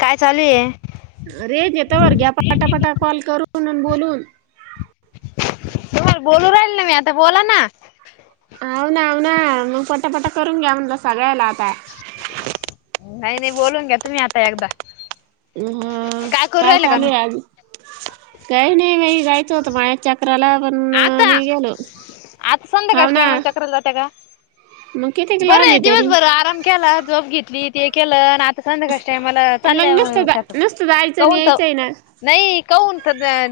काय चालू हाय? अरे देतावर घ्या पटापटा कॉल करून आन बोलून. होय बोलून राहिले नव्हे, आता बोला ना. हावना, हावना. मग पटापटा करून घ्या म्हणलं सगळ्याला आता. नाही नाही बोलून घ्या तुम्ही आता एकदा. हा करू काय राहिला का नू चालू हाय आज? काही नाही म जायचं होत मळ्याच्यात. रायला पण आता नाही गेलो, आता हाव संध्याकाळच्या ना टायमाला चक्र जाते का मग. कितीक बरं लांब आहे तरी? दिवसभर आराम केला, झोप घेतली. ते केलं आणि आता संध्याकाळच्या टायमाला आणि मग नुसतं जा चाललंय नुसतं जायचं [unintelligible] आणि कौंत यायचंय ना. नाही काहून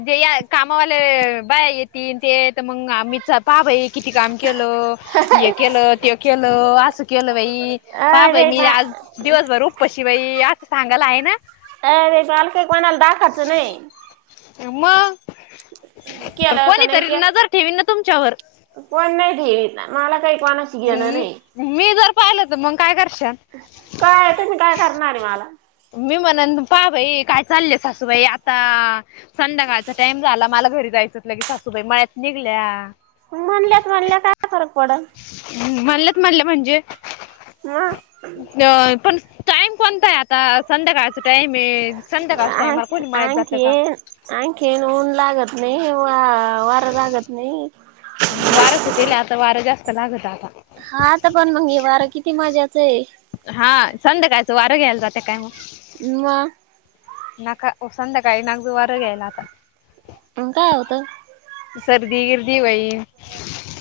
जे या कामावाले बाया येतील, ते तर मग आम्ही जपाबाई, किती काम केलं. हे केलं, ते केलं, असं केलं बाई. पाह बाई अरे मी बा आज दिवसभर उपाशी बाई, असं सांगायला आहे ना? काय रे झाल की, कोणाला दाखाचं नाही. मग, आर केलं का नाही कोणीतरी के नजर ठेवीन ना तुमच्यावर. कोण नाही दित, मला काही कोणाचं येणार नाही. मी जर पाहिलं तर मग काय करशाल काय आतातरी काय करणार हाय मला. मी म्हणन, का बाई काय चाललेय सासूबाई आता? संध्याकाळचा टाइम झाला, मला घरी जायचं. लगी सासूबाई मळ्यात निघल्या. म्हणल्यात म्हणलं काय फरक पडल? म्हणलेत म्हणले, म्हणजे मग अ पण टाइम कोणतं हाय आता, संध्याकाळचा टाइम आहे, संध्याकाळच्या टायमाला कोणी मळत जातं का? आणख ऊन लागत नाही, वा वार लागत नाही. वारं सुटेला, आता वारं जास्त लागतं आता. हा आता पण मग हे वार किती मजाचं हाय? हा संध्याकाळचं वार घ्यायला जात काय मग ना म नका संध्याकाळी [inaudible] वारं घ्यायला आता. मग काय होतं? सर्दी गिर्दी व्हैन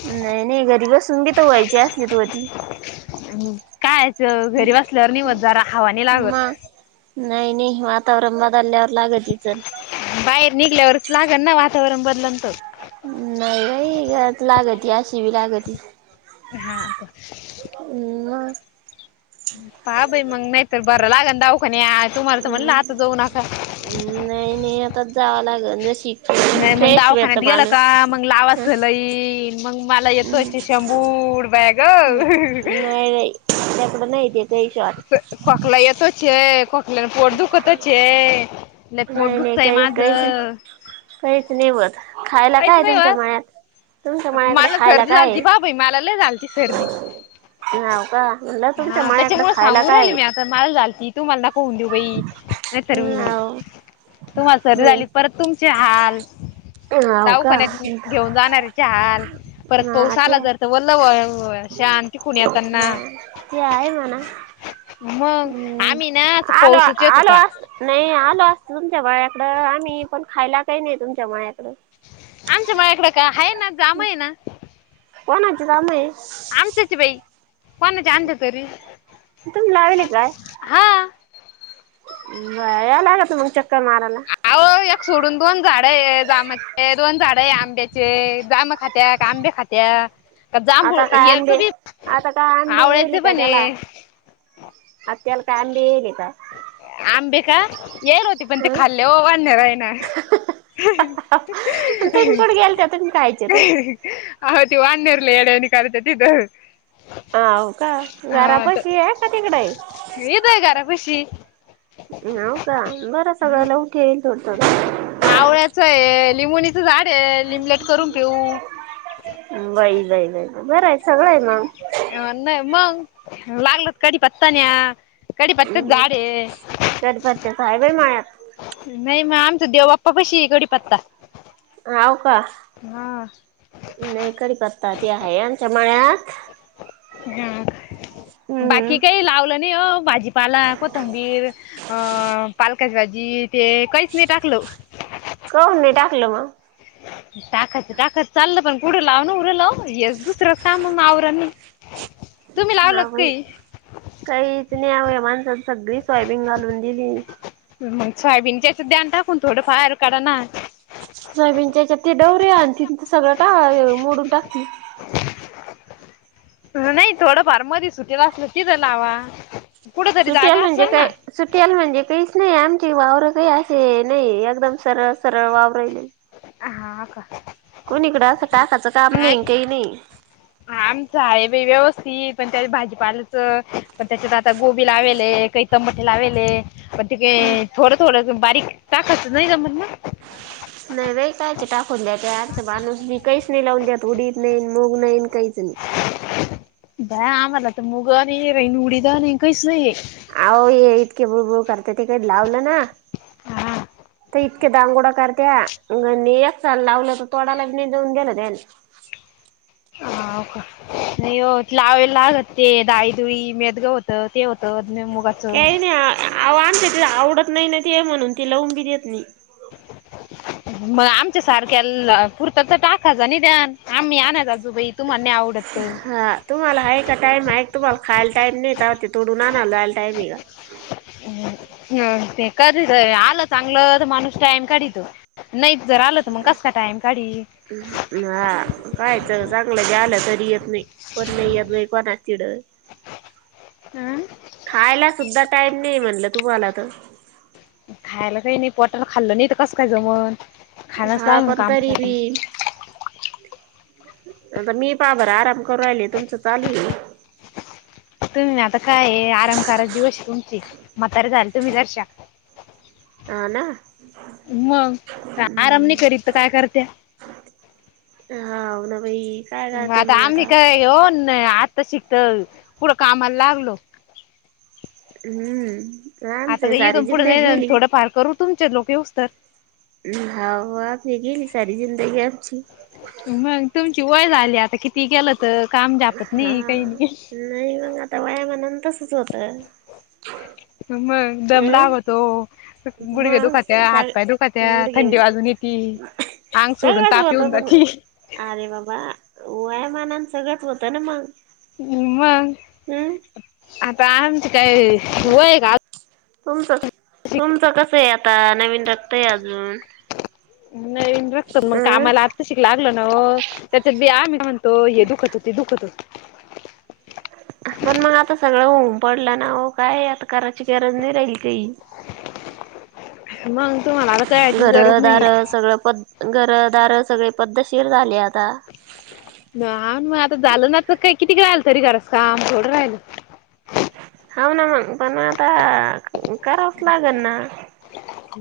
नाही, नाही घरी घसून घी तर व्हायचे असली त वती कायच घरी बसल्यावर निवत जरा हवानी लागत मग नाही, नाही वातावरण बदलल्यावर लागती तचण बाहेर निघल्यावरच लागण ना वातावरण बदललत नाही बाई लागती अशी बी लागती हा तर हम् पाहा बाई मग नाहीतर बर लागन दवाखान्यात तुम्हालाच म्हणलं आता जाऊ नका नाही, नाही आताच जावं लागेल ज शिक नाही मग दावाखान्यात गेलं का मग लावासलय मग मला येतो हम्म शंभू बया नाही बाई नाही ते काही शॉट कोकला येतोच कोकल्याने पोट दुखतच लय पोट नाही नाही दुखतय काही माझ काहीच काहीच नाही मत खायला काय नाही तुमच्या होत. मळ्यात तुमच्या माळ्याकडे मला खायला सर्दी काय झालती आहे? बा भाई मला ल झालती सर्दी हाव का म्हणलं तुमच्या हा माळ्याकडे त्याच्यामुळे खायला सांगून काय राहिली मी आता मल झाल ती तू मला दख होऊन देऊ बाई नाहीतर ना व्ह तुम्हाला सरी झाली परत तुमचे हाल दाऊखान्यात घेऊन जाणार [inaudible] म ते आहे वल्ल शान तिकून येताना नाही ते आहे म्हणा मग हम्म आम्ही ना अस आलो पाऊसच येत आलो होता असत नाही आलो अस तुमच्या माळ्याकडं आम्ही पण खायला काही नाही तुमच्या माळ्याकडं आमच्या मळ्याकडं का ह ना काम आहे ना कोणअची जाम आहे आमच्याच बाई कोणाच्या आणल्या तरी तुम्ही लावेल काय हा बया यावं लागत मग चक्कर मारायला आव एक सोडून दोन झाड ये जाम दोन झाड आंब्याचे जांब खात्या का आंबे खात्या का जांभू येरच बी अत का अंबी आवळ्याचे येल का पण तेला आहे मत्याल का अंबी येल का आंबे का लागले होते पण ते हं खाल्ले हो वन्यरायण तुम्ही कुठे गेलत्या तुम्ही खायचे तर आव ती वाण्यारं एड्यान कर त्यात इथ हा होव का घरापशी आहे का तिकड. इथं आहे घरापशी नव का बरं सगयला ऊट हे थोडं थोडं आवळ्याच आहे, लिंबणीचं झाड आहे लिंबलेट करून पिऊ बाई, बाई, बाई बरं आहे सगळं आहे मग नाही मग लागलत कडीपत्ता न्या कढीपत्त्याच झााडे कडीपत्त्याच आहे बाई मळ्यात नाही मग आमचा देवप्पा कशी आहे कडीपत्ता हव का हा नाही कडीपत्ता ती आहे आमच्या मळ्यात हा हम्म बाकी काही लावलं नाही ओ भाजीपाला, कोथंबीर अ पालकाची भाजी ते कहीच नई टाकल काउन नाही टाकलं मग [inaudible] टाकात टाकत चाललं पण पुढं लाव ना उढं लाव ये दुसरं काम आवर. [inaudible] ह भाई काहीच नाहीव माणस सगळी सोयाबीन घालून दिली. मग सोयबीनच्या अस ध्यान टाकुन थोडं बाहेर काढ ना. सयबींच्याच्या ते डवर्या आणि तिच सगळं टा मोडून टाकतील. नाही थोडंफार मध सुटेलं असल तिथं लावा कुठ तरी जागा असेल ना. सुटीला म्हणजे काहीच नाही आमची वावरं काही असे नाही एकदम सरळ सरळ वावरले. ह हा अ का? कोणी इकडं असं, काकाचं काम नाही काही नाही. आमच आहे व्यवस्थित पण त्या भाजीपाल्याचं पण त्याच्यात आता गोबी लावेले काही. च मठे लावेले पग तिके हम्म थोडं थोडं बारीक का खचत नाही जमट ना. नाही वेटायच टाकून देत. अर्थ माणूस बी काहीच नाही लावून देत, उडीत नाही ईन मूग नाहीन काहीच नाही. बाय आम्हाला तर मुग आणि राहीन, उडीद आणि काहीच नाही. अहो ये इतके बुळूबुळू करते तिकडे लावलं ना हा तर. दांगोडा करत्या आणि एक साल लावलं तर तोडाला निजवून गेलं त्यानी. ह का, नहीं ओ लावएला लागत ते दाळी मेद्ग होत. तर ते होतं अ मुगाचं. काही नाही अहो आमच ति आवडत नाही ना ते म्हणून ती लवूनबी देत नाही. [inaudible] मग आमच्या सारख्या पुरत तर टाकहज निदान आम्ही आण अन जाताना बाई. तू म्हणी आवडत. हा तुम्हाला आहे का टाईम आहे एक तुम्हाला खायला टाईम नाहीेत ते तोडून आण लावायला टाईम आहे का. ह ते कधी तरी आलं चांगलं तर माणूस टाइम काढीतो. नाही जर आलं तर मग कस का टाइम काढी. हा कायच चांगलं झालं तरी. वे कोनी अपले कोणाचीड. अं खायला सुद्धा टाईम नाही म्हणलं तुम्हाला तर. खायला काही नाही पोटाला खाल्ल नाही तर कसं काय जमन खायलाच हा लागन पण तरी कामासाठी. बी आता मी बाभर आराम करू राहिले तुमचं चालू आहे. [inaudible] तुम्ही आता काय ये, आराम करा चे दिवस ये तुमचे मातार झाली तुम्ही जराशा. [inaudible] आ ना आराम नाही अम्. करीत तर काय करत्या हा हो ना भाई. ग आता आम्ही काय येऊन आत्ता शिकत कुढं कामाला लागलो. हम्म. आता का आमची सारी येऊन पुढे जिंदगी नाही गेली थोडं फार करू तुमचे लोक येऊच तर. म हा हो आ गेली सारी जिनंद की आमची. मग तुमची वय झाली आता, किती गेलं तर काम जापत हा नाही काही नाही. नाही मग आता वयामान तसच होत. मग दम अं लाग होतो. गुडगे मग दुखत्या, सग हातपाय दुखत्या गुडघे थंडी बाजून येतं. ती आंग सोडून सगळंच तापन येऊन होतं पण जाती. अरे बाबा वयामानान सगळंच होतं ना मग. मंग. हम्. आता आमच काय वय हे का? आ तुमचं तुमचं कस आहे आता नवीन रक्त आहे अजून. नवीन रक्त मग अं कामाला आत्ता शिक लागलं ना हो त्याच्यात बी आम्ह तो हे दुखतं ते दुखतं. पण मग आता सगळं ऊन पडलं ना, हो काय आता करायची गरज नाही राहील काही. मग तुम्हाला आता कराचीच घर गरज दार नाहीे. सगळं पद्ध. घरदार सगळे पद्धतशीर झाले आता. हा मग आता झालं ना तर किती काही घरास काम थोडं राहिल. हाव ना मग पण म आता करावच लागल ना.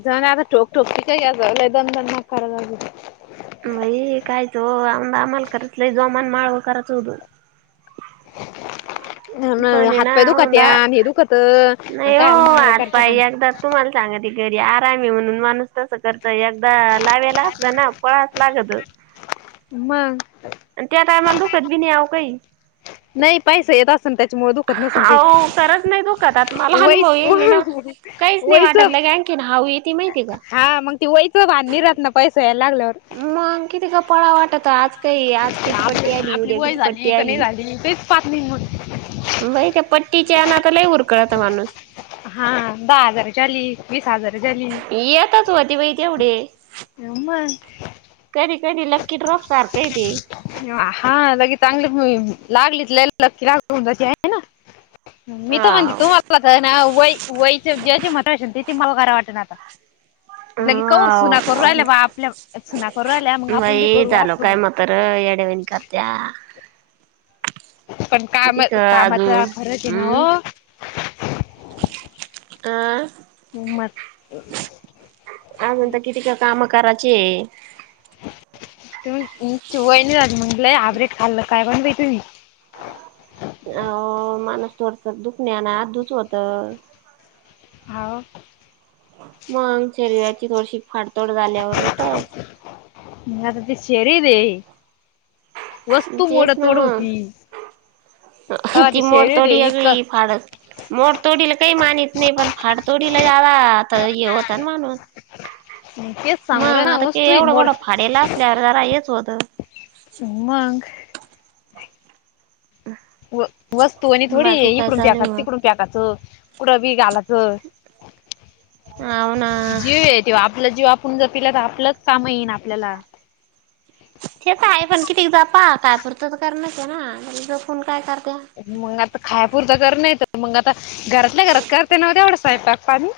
जाण आता ठोक ठोकती का याचं लय दणदणाय कराय लागली. मळी काय जो आमदा आम्हाला खरंच लय जोमान माळ कराच होत ओ. [inaudible] पण [unintelligible] आहे ना हातपाय औंदा दुखत्यान, हे दुखतं. आन नाही हो कायम माळव हात करता का पाय आणि? एकदा तुम्हाला सांगती घरी आराम म्हणून माणूस तसं कर तर एकदा लावेला असलं ना पळायच लागत. मग आणि त्या टायमाला दुखदबी नाही अहो काही. नाही पैसे येत असन त्याच्यामुळं दुख आओ खरंच नाही दुखत आता मला अनुभव येईल ना, वहीच काहीच नाही वहीच वाटत ना अग किन हाऊ येते माहिती हाय का? हा मगं ते वैच भाण नाही राहत ना पैसे यायला लागल्यावर. मगं कीती कपाळा वाटत आज. कय आज किती आपली पट्टी आली आपली उद्या वय किती पट्टी झाली का नाही आली. झाली तेच पाहत नाही मग बाई त्या पट्टीच्यानं आता लई उरकळत माणूस. हा दहा हजार झाली, वीस हजार झाली. एकच व्हती बाई तेवढे. हाव म कधीकधी लक्की ड्रॉप सारख हाय ते. हा लगे चांगली लागलीत, लय लकी लागु जाते आहे ना. मी तर म्हणते, हाव तुमला तर ना वय वयच्या ज्याची म्हता शमतेती मला खरा वाट ना आता. लगे काहो सुना करू राहिल्या बघा आपल्या, सुना करू राहिल्या मग आप काही झालो काय म्हातार येड्या वाणी कर्त्या. पण काम किती क कामाचा अजून फरक आहे ना हम्म हो. आं मग काय म्हणता किती कर कामं करायचीये. तुम्ही हम्म तुमची वहिनी राहत, मग हायब्रीड खाल्लं काय पण बी तुम्ही? आओ माणूस थोडस दुख न्याना आतुच होत. हा अ. मग शरीराची थोडीशी फाडतोड झाल्यावर होतच. मग आता ते शेरीर रे. वस्तू मोड तेच ना थोड मग होती हा ती ते शरीर हे मोडतोडी इतक. वेगळी फाड मोडतोडीला काही मानीत नाही पण फाडतोडीला ज्यादा आता हे होता ना म्हणून. हंम्म ते मंग आता के एवढा गोडा फाडेला असल्यावर जरा हेच होतं. मग. व वस्तू आणि थोडी बाकी काय इकडून चालू प्याचाच मग? तिकडून. पॅक असं कुडबी घालाच. हाव ना [unintelligible] तेव्हा आपलाच जीव आपुण जपिला तर आपलंच कामा येईना आपल्याला. तेच आहे पण किती जपा काय पुुरतं तर करणच हाय ना. झोपून काय करते? मंग आता खायपुरतं कर नाही तर मग आता घरातल्या घरात करते नाव तेवढं स्वयंपाक पाणी.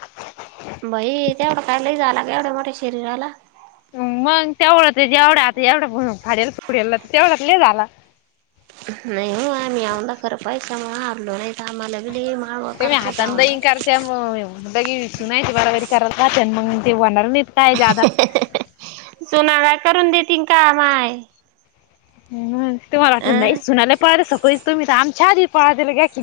बई तेवढं काय लय झाला एवढ्या मोठ्या शरीराला. मंग तेवढंच आहे जेवढं आता एवढं फडेल पुढेल तेवढंच लय झाल. नाही हो आमही आवला खर पैसा मुळे हारलो नाही का आम्हाला [unintelligible] [unintelligible] तुमी होता हातानं औंदा. दैनं करत्या म बघ विसरून या, ते बराबरी कराला का मग ते, वनार नाही काय जादा. सुनाव्या करून देतीन का माय. हम्म तुम्हाला वाटत नाही अं सुनायला पळा सगळीच तुम्ही तर आमच्या आधी पळा दिला ग घ्या की.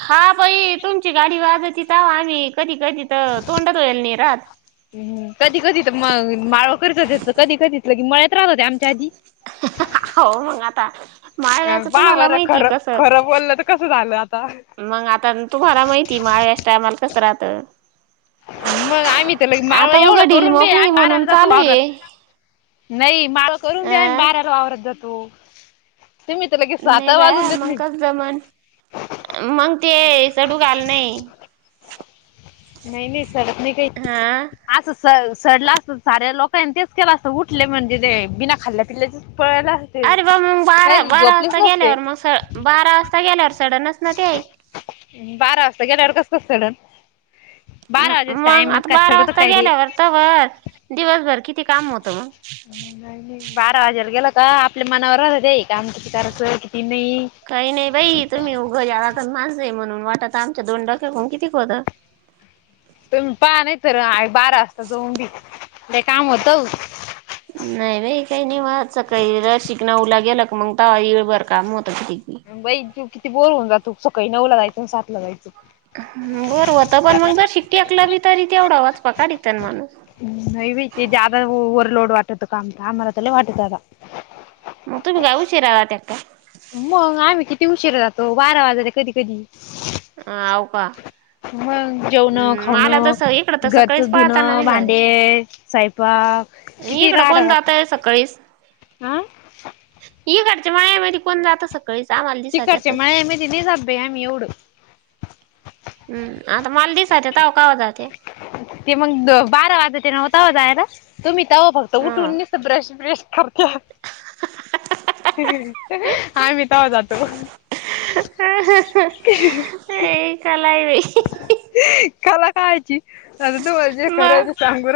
हा बाई तुमची गाडी वाजयची तवा, आम्ही कधी कधी तर तोंडातईल नाही राहात. हम्, कधी कधी तर मग माळव करीत होते. कधी कधी की मळ्यात राहत होते आमच्या आधी. हो मंग आता. माळव्याचं बा तुम्हाला बरं माहिती खरं, कसं खरं बोललं तर कसं झालं आता. मग आता तुम्हाला माहिती, माळव्याच्या टायमाला कसं राहत. मग आम्ही तर लै माळव एवढं, उघडील करून बी मोकळी आम्ही बाराला म्हणून जातो चालू वावरात. आहे नाही मला करून द्या, अं बाराला वावरत जातो. तुम्ही मत लगेच. सात नाही बा वाजून देत मंग नाही कसं जमन मंग ते सडू घाल नाही. नाही नाही सडत नाही काही, हा असं स -सडलं असत साऱ्या लोक. तेच केलं असतं. उठले म्हणजे, ते बिना खाल्ल्या पिल्याचेच पळाल‌ अस अरे, बाबा मग बारा बारा वाजता गेल्यावर, मग स- बारा वाजता गेल्यावर सडनच ना ते. बारा वाजता गेल्यावर कस, कस सडण. मग आता बारा वाजता गेल्यावर, तवर दिवसभर किती काम होत मंग. ऑनलाइन हे बारा वाजेला गेलं का आपल्या मनावर राहतं ते काम किती करायचं किती नाही. काही नाही बाई तुम्ही उघं या तर माजं ये, म्हणून वाटत आमच्या दोन डोकेकून किती खोद. तुम्ही पहा नाही तर, बारा वाजता जाऊन बी ते काम होत. नाही बाई काही नाही म सकाळी रा शिकणं उला गेला क मग ता येईल बरं काम होत किती बाई किती बोर होऊन जातो, सकाळी नऊ ला जायचं सात ला जायचं. बरं होतं पण मग जर शिकटीऐकला बी तरी तेवढा वाचपा काडीतेन माणूस. हम्, नाही बाई ते जादा ओर लोड वाटत काम आम्हाला तर लै वाटतं बा. मग तुम्ही का, उशिरा जाते का. मग आम्ही किती उशीरा जातो, बारा वाजले कधी कधी. आव का [unintelligible] जेवणं हम्म मला खावणं तसं इकडं तर घरच, सकाळीच पळताना धुणं भांडे दिसात्या सईपाक. इकडं कोण जातंय सकाळीच. हां. इकडं च्या मायामध्ये कोण जात‌ असतं. कै सा आलते. ती करते. मया मधी नाही जात, बाई आम्ही एवढं. हम्, आता मला दिसतं, तवा कवा जाते. ते मग बारा वाजता ते, नवता जायला आहे ना तुम्ही. तेव्हा फक्त ह उठून निस्त ब्रश बेश करते. आम्ही तवा जातो. ह ह ह ए कला आहे बाई. कला खायची आता, तू म्हजे खराय मग ते सांग.